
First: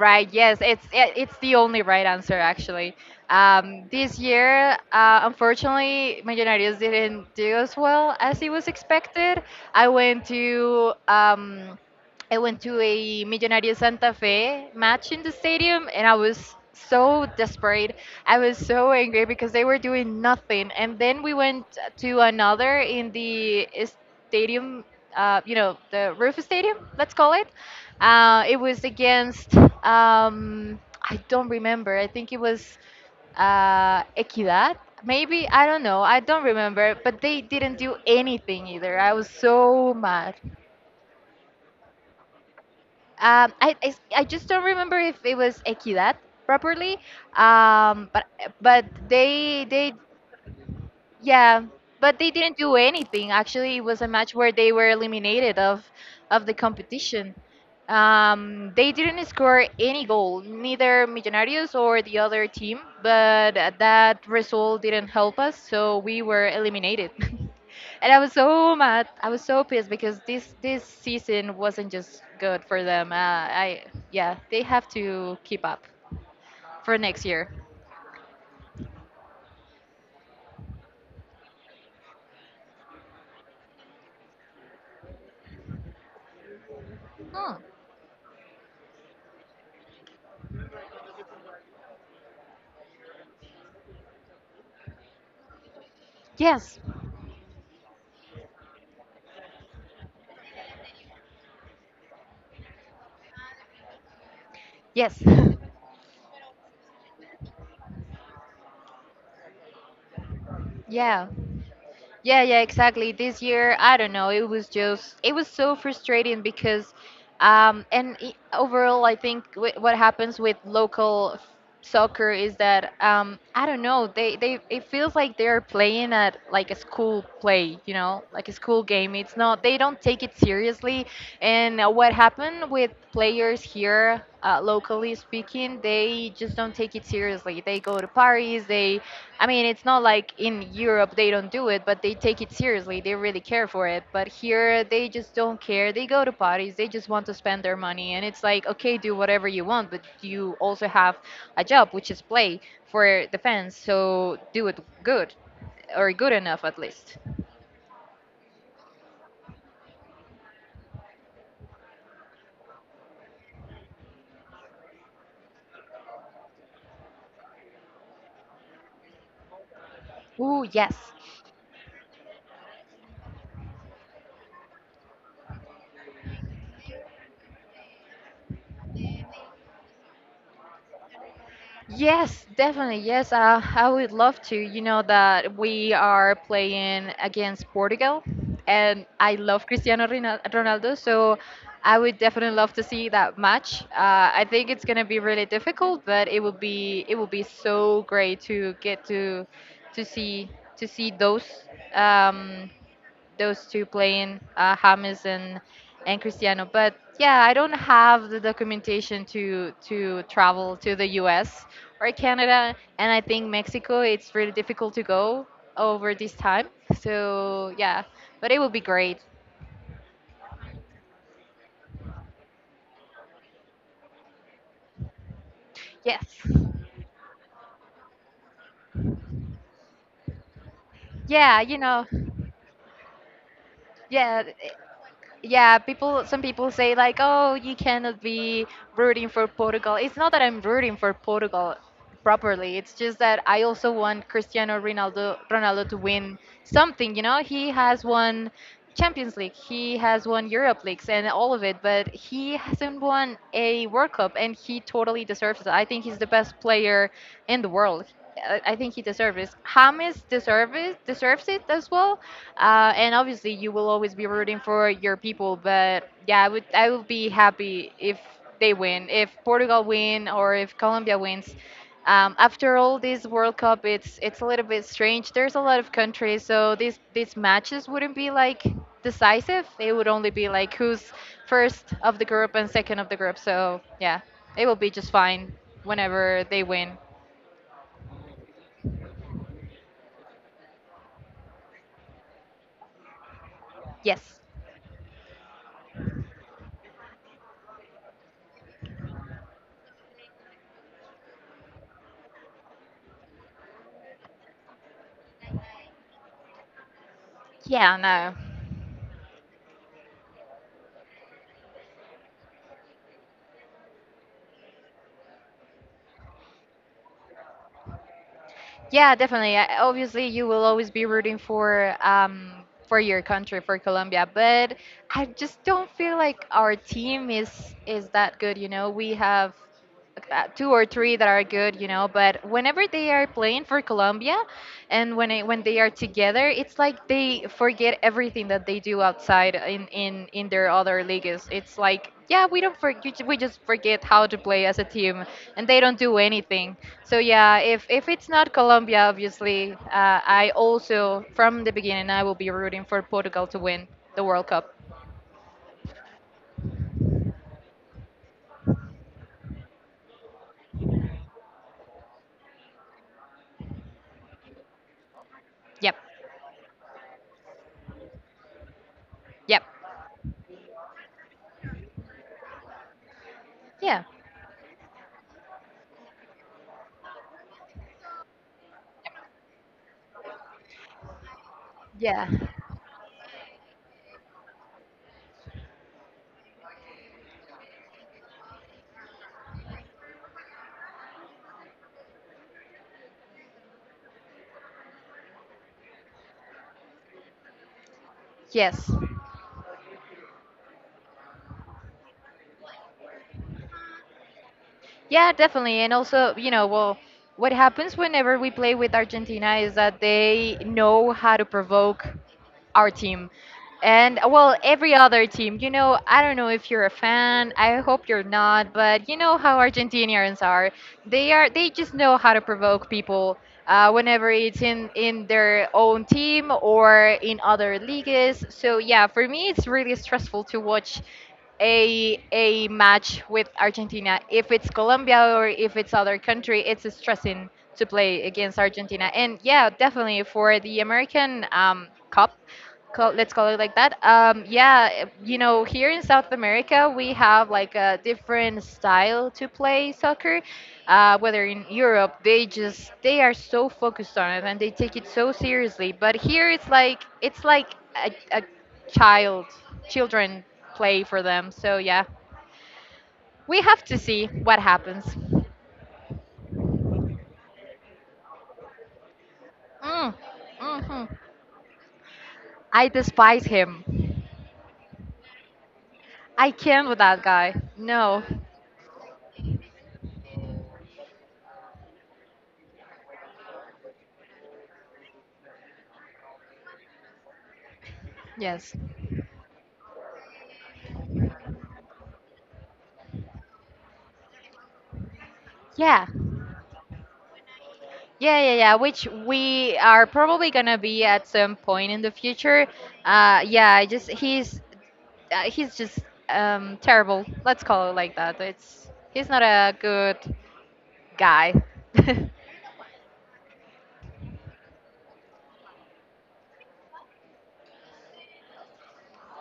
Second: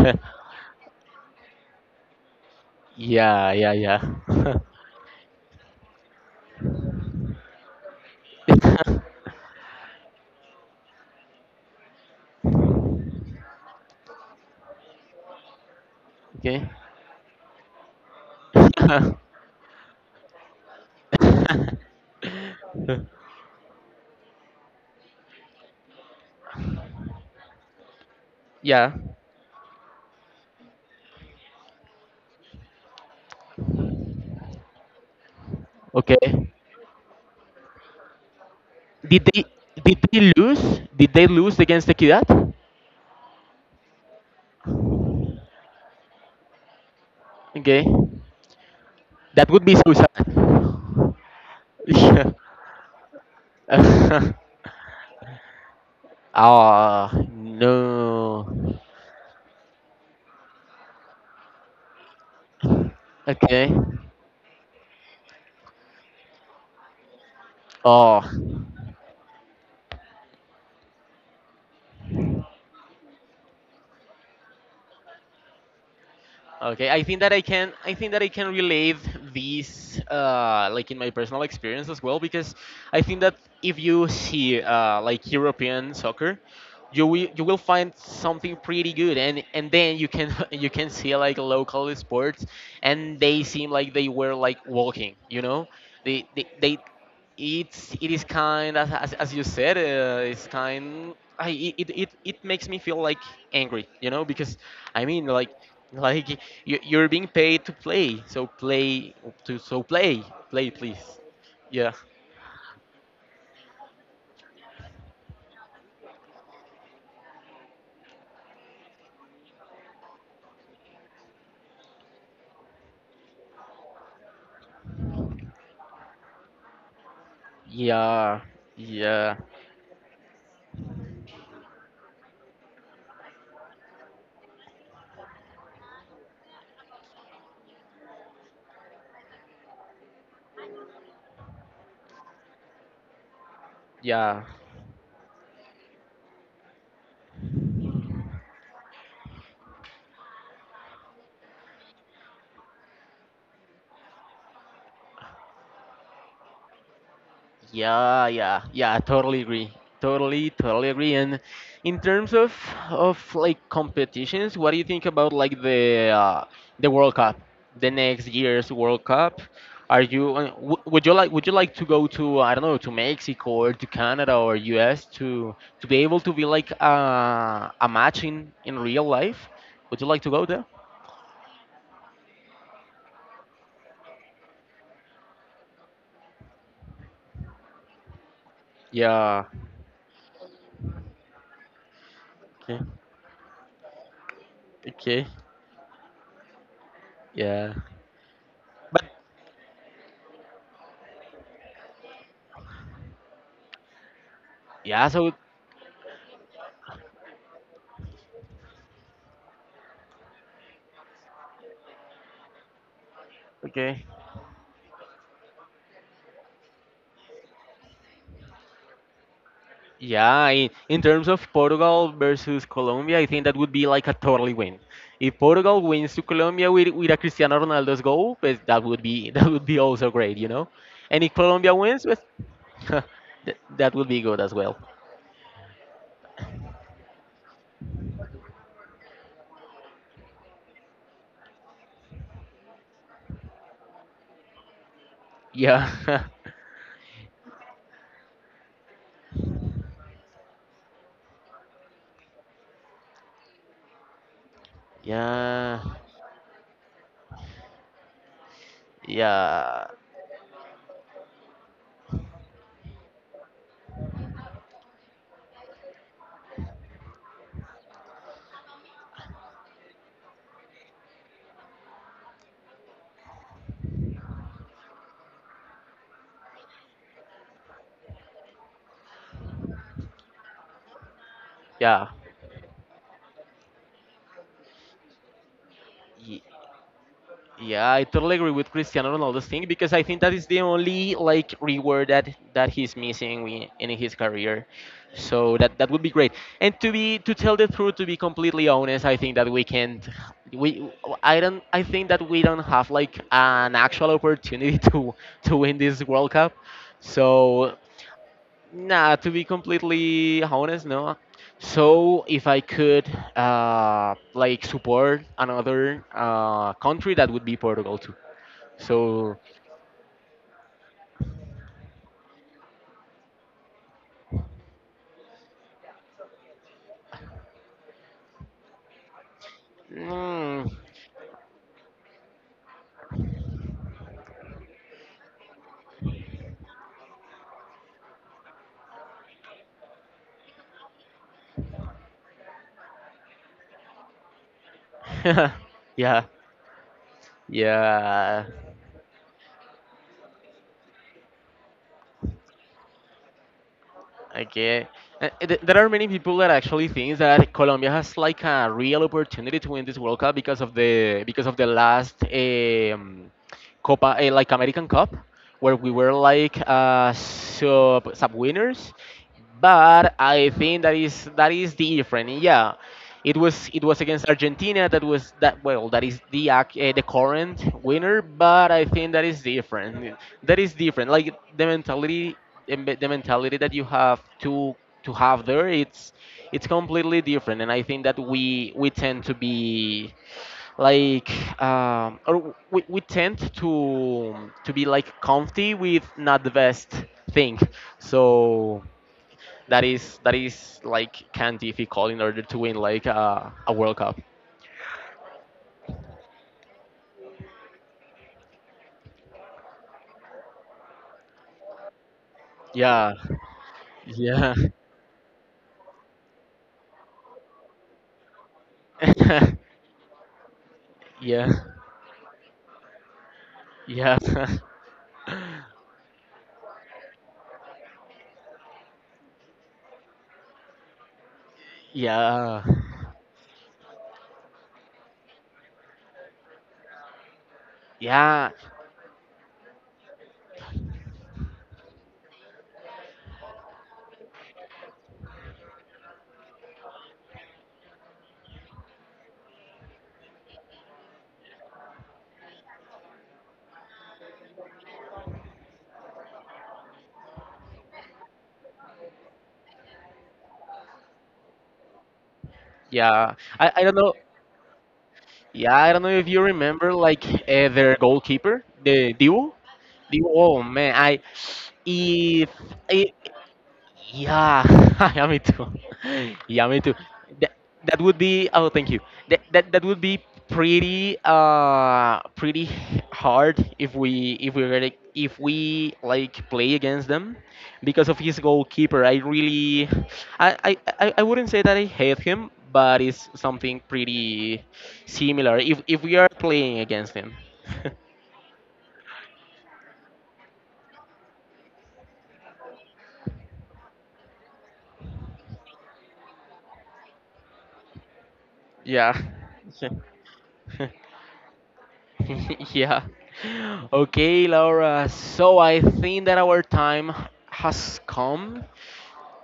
Speaker 1: Right. Yes, it's the only right answer actually.
Speaker 2: yeah, yeah, yeah.
Speaker 1: This year, unfortunately, Millonarios didn't do as well as it was
Speaker 2: <laughs>
Speaker 1: expected. I went to um, I went to a Millonarios Santa Fe match in the stadium, and I was
Speaker 2: Okay.
Speaker 1: so desperate. I was so angry
Speaker 2: <laughs>
Speaker 1: because they were doing nothing. And then we went to another in the stadium, you know, the roof stadium, let's call it. It was
Speaker 2: yeah.
Speaker 1: against I don't remember. I think it was Equidad. Maybe I don't know. I
Speaker 2: Okay.
Speaker 1: don't remember. But they didn't do anything either.
Speaker 2: Did
Speaker 1: I was
Speaker 2: they did
Speaker 1: so
Speaker 2: they
Speaker 1: mad.
Speaker 2: lose? Did they lose against Equidad?
Speaker 1: I I just don't remember if it was Equidad properly.
Speaker 2: Okay.
Speaker 1: Um, but but
Speaker 2: That would be so
Speaker 1: they
Speaker 2: sad. <laughs>
Speaker 1: yeah, but
Speaker 2: Yeah.
Speaker 1: they didn't do anything. Actually, it was a match where
Speaker 2: <laughs>
Speaker 1: they were eliminated of the
Speaker 2: Ah,
Speaker 1: competition.
Speaker 2: no.
Speaker 1: They didn't score any goal, neither Millonarios or the other team. But
Speaker 2: Okay.
Speaker 1: that result didn't help us, so we were eliminated. <laughs> And I was
Speaker 2: Oh,
Speaker 1: so mad. I was so pissed because this season wasn't just good for them. I Yeah, they have to keep up
Speaker 2: okay.
Speaker 1: for
Speaker 2: I think
Speaker 1: next
Speaker 2: that I
Speaker 1: year.
Speaker 2: can. I think that I can relate these, like in my personal experience as well, because I think that if you see like European soccer, you
Speaker 1: Hmm.
Speaker 2: will find something pretty good, and then you can <laughs> you can see like local sports, and they seem like they were like walking. You know, they
Speaker 1: Yes,
Speaker 2: it is kind as you said it's kind I, it makes me feel like angry you know because i
Speaker 1: yes,
Speaker 2: mean like like you, you're being paid to play so play to so play play
Speaker 1: <laughs>
Speaker 2: please
Speaker 1: yeah.
Speaker 2: yeah.
Speaker 1: Yeah, yeah, exactly. This year, I don't know, it was just it was so frustrating because overall I think what happens with local soccer is that I don't know, they it feels like they're playing at like a school play, you know,
Speaker 2: Yeah,
Speaker 1: like a school game.
Speaker 2: yeah,
Speaker 1: It's not they don't take it seriously. And what happened with players here locally speaking, they just don't take it seriously. They go to parties, it's not like in Europe they don't do it, but they take it seriously. They really care for it. But
Speaker 2: yeah.
Speaker 1: here they just don't care. They go to parties. They just want to spend their money. And it's like, okay, do whatever you want, but you also have a job, which is play for the fans. So do it good or good enough at least.
Speaker 2: Yeah, yeah, yeah, totally agree. Totally, totally agree. And in terms of like competitions, what do you think about like the World Cup, the next year's World Cup? Are you
Speaker 1: Ooh, yes.
Speaker 2: would you like to go to I don't know to Mexico or to Canada or US to be able to be like a match in real life? Would you like to go there?
Speaker 1: Yes, definitely. Yes, I would love to. You know that we are playing against Portugal, and
Speaker 2: Yeah.
Speaker 1: I love Ronaldo, so I would definitely
Speaker 2: Okay.
Speaker 1: love to see that match. I think it's
Speaker 2: Okay.
Speaker 1: gonna be really difficult, but it will be
Speaker 2: Yeah.
Speaker 1: so great to
Speaker 2: But
Speaker 1: get to see to see those. Um, those two playing,
Speaker 2: yeah, so
Speaker 1: James and Cristiano. But yeah, I don't have the documentation to travel to the U.S. or Canada, and I think
Speaker 2: okay.
Speaker 1: Mexico. It's really difficult to go over this time. So yeah, but it would be great.
Speaker 2: Yeah, in terms of Portugal versus Colombia, I think that would be like a totally win. If Portugal wins to
Speaker 1: Yes.
Speaker 2: Colombia with a Cristiano Ronaldo's goal, pues, that would be <laughs> that would be also great, you know. And if Colombia
Speaker 1: Yeah, you
Speaker 2: wins, pues,
Speaker 1: know.
Speaker 2: <laughs> that would be good as
Speaker 1: Yeah,
Speaker 2: well.
Speaker 1: yeah, people. Some people say like, "Oh, you cannot be rooting for Portugal." It's not that I'm rooting for Portugal properly. It's just that I also want Cristiano Ronaldo
Speaker 2: Yeah,
Speaker 1: Ronaldo to
Speaker 2: <laughs>
Speaker 1: win something. You know, he has won Champions League, he has won Europe leagues, and all of it, but he hasn't won a World Cup, and he totally deserves
Speaker 2: yeah,
Speaker 1: it. I think he's the best player in the world. I think he deserves it.
Speaker 2: yeah,
Speaker 1: James deserves it, as well, and obviously, you will always be rooting for your people. But yeah, I would be happy if they win, if Portugal win, or if Colombia wins. After all, this World Cup, it's a little bit strange. There's a lot of countries, so these matches wouldn't be like decisive. It would only be like who's first
Speaker 2: yeah.
Speaker 1: of the group and second of the group. So yeah, it will be just fine whenever they win.
Speaker 2: Yeah, I totally agree with Cristiano Ronaldo's thing because I think that is the only like reward that he's missing in his
Speaker 1: Yes.
Speaker 2: career. So that would be great. And to tell the truth, to be completely honest, I think that we can't. We I think that we don't have like an actual opportunity <laughs> to win this World Cup. So
Speaker 1: Yeah. No.
Speaker 2: nah, to be completely honest, no. So if I could like support another country, that would be Portugal too.
Speaker 1: Yeah,
Speaker 2: So,
Speaker 1: definitely. I- Obviously, you will always be rooting for your country, for Colombia, but I just don't feel like our team is that good, you know. We have
Speaker 2: mm,
Speaker 1: two or three that are good, you know. But whenever they are playing for Colombia, and when they are together, it's like they forget everything that they do outside in their other leagues. It's like yeah, we don't for, you ju- we just forget how to play as a team,
Speaker 2: <laughs>
Speaker 1: and they don't do
Speaker 2: yeah,
Speaker 1: anything. So yeah, if it's
Speaker 2: yeah.
Speaker 1: not Colombia, obviously, I also from the beginning I will be rooting for Portugal to win the World Cup.
Speaker 2: Okay. There are many people that actually think that Colombia has like a real opportunity to win this World Cup because of the last Copa like American Cup where we
Speaker 1: Yep,
Speaker 2: were like sub winners,
Speaker 1: yep,
Speaker 2: but I think that is different. Yeah, it was
Speaker 1: yeah,
Speaker 2: against Argentina that was that is the current winner, but I think that is different like the
Speaker 1: yeah,
Speaker 2: mentality that you have to have there it's completely different. And I think that we tend to be like we tend to be like comfy with not the best thing. So
Speaker 1: yes.
Speaker 2: that is like kind of difficult in order to win like a world cup.
Speaker 1: Yeah, definitely. And also, you know, well, what happens whenever we play with Argentina is that they know how to provoke our
Speaker 2: Yeah
Speaker 1: team. And
Speaker 2: yeah
Speaker 1: well, every other team, you know, I don't know if you're a fan. I hope you're not, but you know how
Speaker 2: <laughs>
Speaker 1: Argentinians are.
Speaker 2: yeah
Speaker 1: They just know how to provoke people
Speaker 2: yeah
Speaker 1: whenever
Speaker 2: <laughs>
Speaker 1: it's in their own team or in other leagues. So yeah, for me, it's really stressful to watch a
Speaker 2: yeah.
Speaker 1: a match with Argentina. If it's Colombia or if it's other country, it's stressing to play
Speaker 2: Yeah,
Speaker 1: against Argentina. And yeah, definitely for the American Cup, let's call it like that. Yeah, you know, here in South America, we have like a different style to play soccer whether in Europe, they are so focused on it and they take it so seriously. But here it's like a child, children play for them. So yeah,
Speaker 2: yeah.
Speaker 1: we
Speaker 2: I
Speaker 1: have
Speaker 2: don't
Speaker 1: to
Speaker 2: know.
Speaker 1: see what happens.
Speaker 2: Yeah, I don't know if you remember like their goalkeeper, the Dibu.
Speaker 1: Mm,
Speaker 2: Dibu. Oh man,
Speaker 1: hmm
Speaker 2: I if
Speaker 1: I
Speaker 2: I,
Speaker 1: despise him.
Speaker 2: yeah, <laughs> yeah, me too. <laughs>
Speaker 1: I
Speaker 2: Yeah, me
Speaker 1: can't
Speaker 2: too.
Speaker 1: with that
Speaker 2: That
Speaker 1: guy.
Speaker 2: that would
Speaker 1: No.
Speaker 2: be oh, thank you. That would be pretty pretty hard if we really if we like play against them because of his
Speaker 1: Yes.
Speaker 2: goalkeeper. I I I wouldn't say that I hate him, but it's something pretty similar if
Speaker 1: Yeah.
Speaker 2: we are playing against him. <laughs>
Speaker 1: Yeah, yeah, yeah. Which we are probably gonna be at some point in the future. Yeah. I just he's He's just terrible. Let's call it like that. It's
Speaker 2: Yeah.
Speaker 1: He's not a good
Speaker 2: <laughs>
Speaker 1: guy. <laughs>
Speaker 2: <laughs> yeah. Okay, Laura. So I think that our time has come.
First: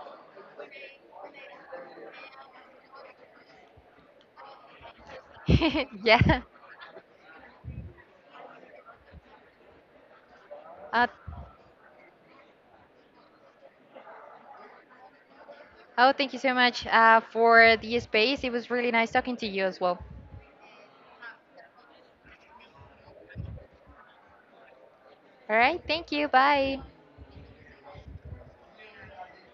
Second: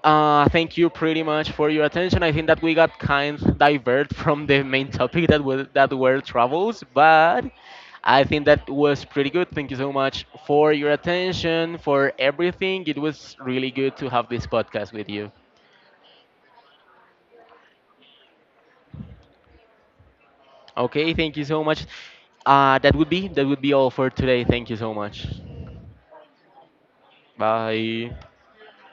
Speaker 2: Thank you pretty much for your attention. I think that we got kind divert from the main topic that was that were
Speaker 1: yeah.
Speaker 2: travels, but I think that was pretty good. Thank you so much for your
Speaker 1: Uh,
Speaker 2: attention, for everything. It was really good to have this podcast with you.
Speaker 1: oh, thank you so much for the space. It was really nice talking to you as well.
Speaker 2: Okay, thank you so much. That would be all for today. Thank you so much.
Speaker 1: All right. Thank you. Bye.
Speaker 2: Bye.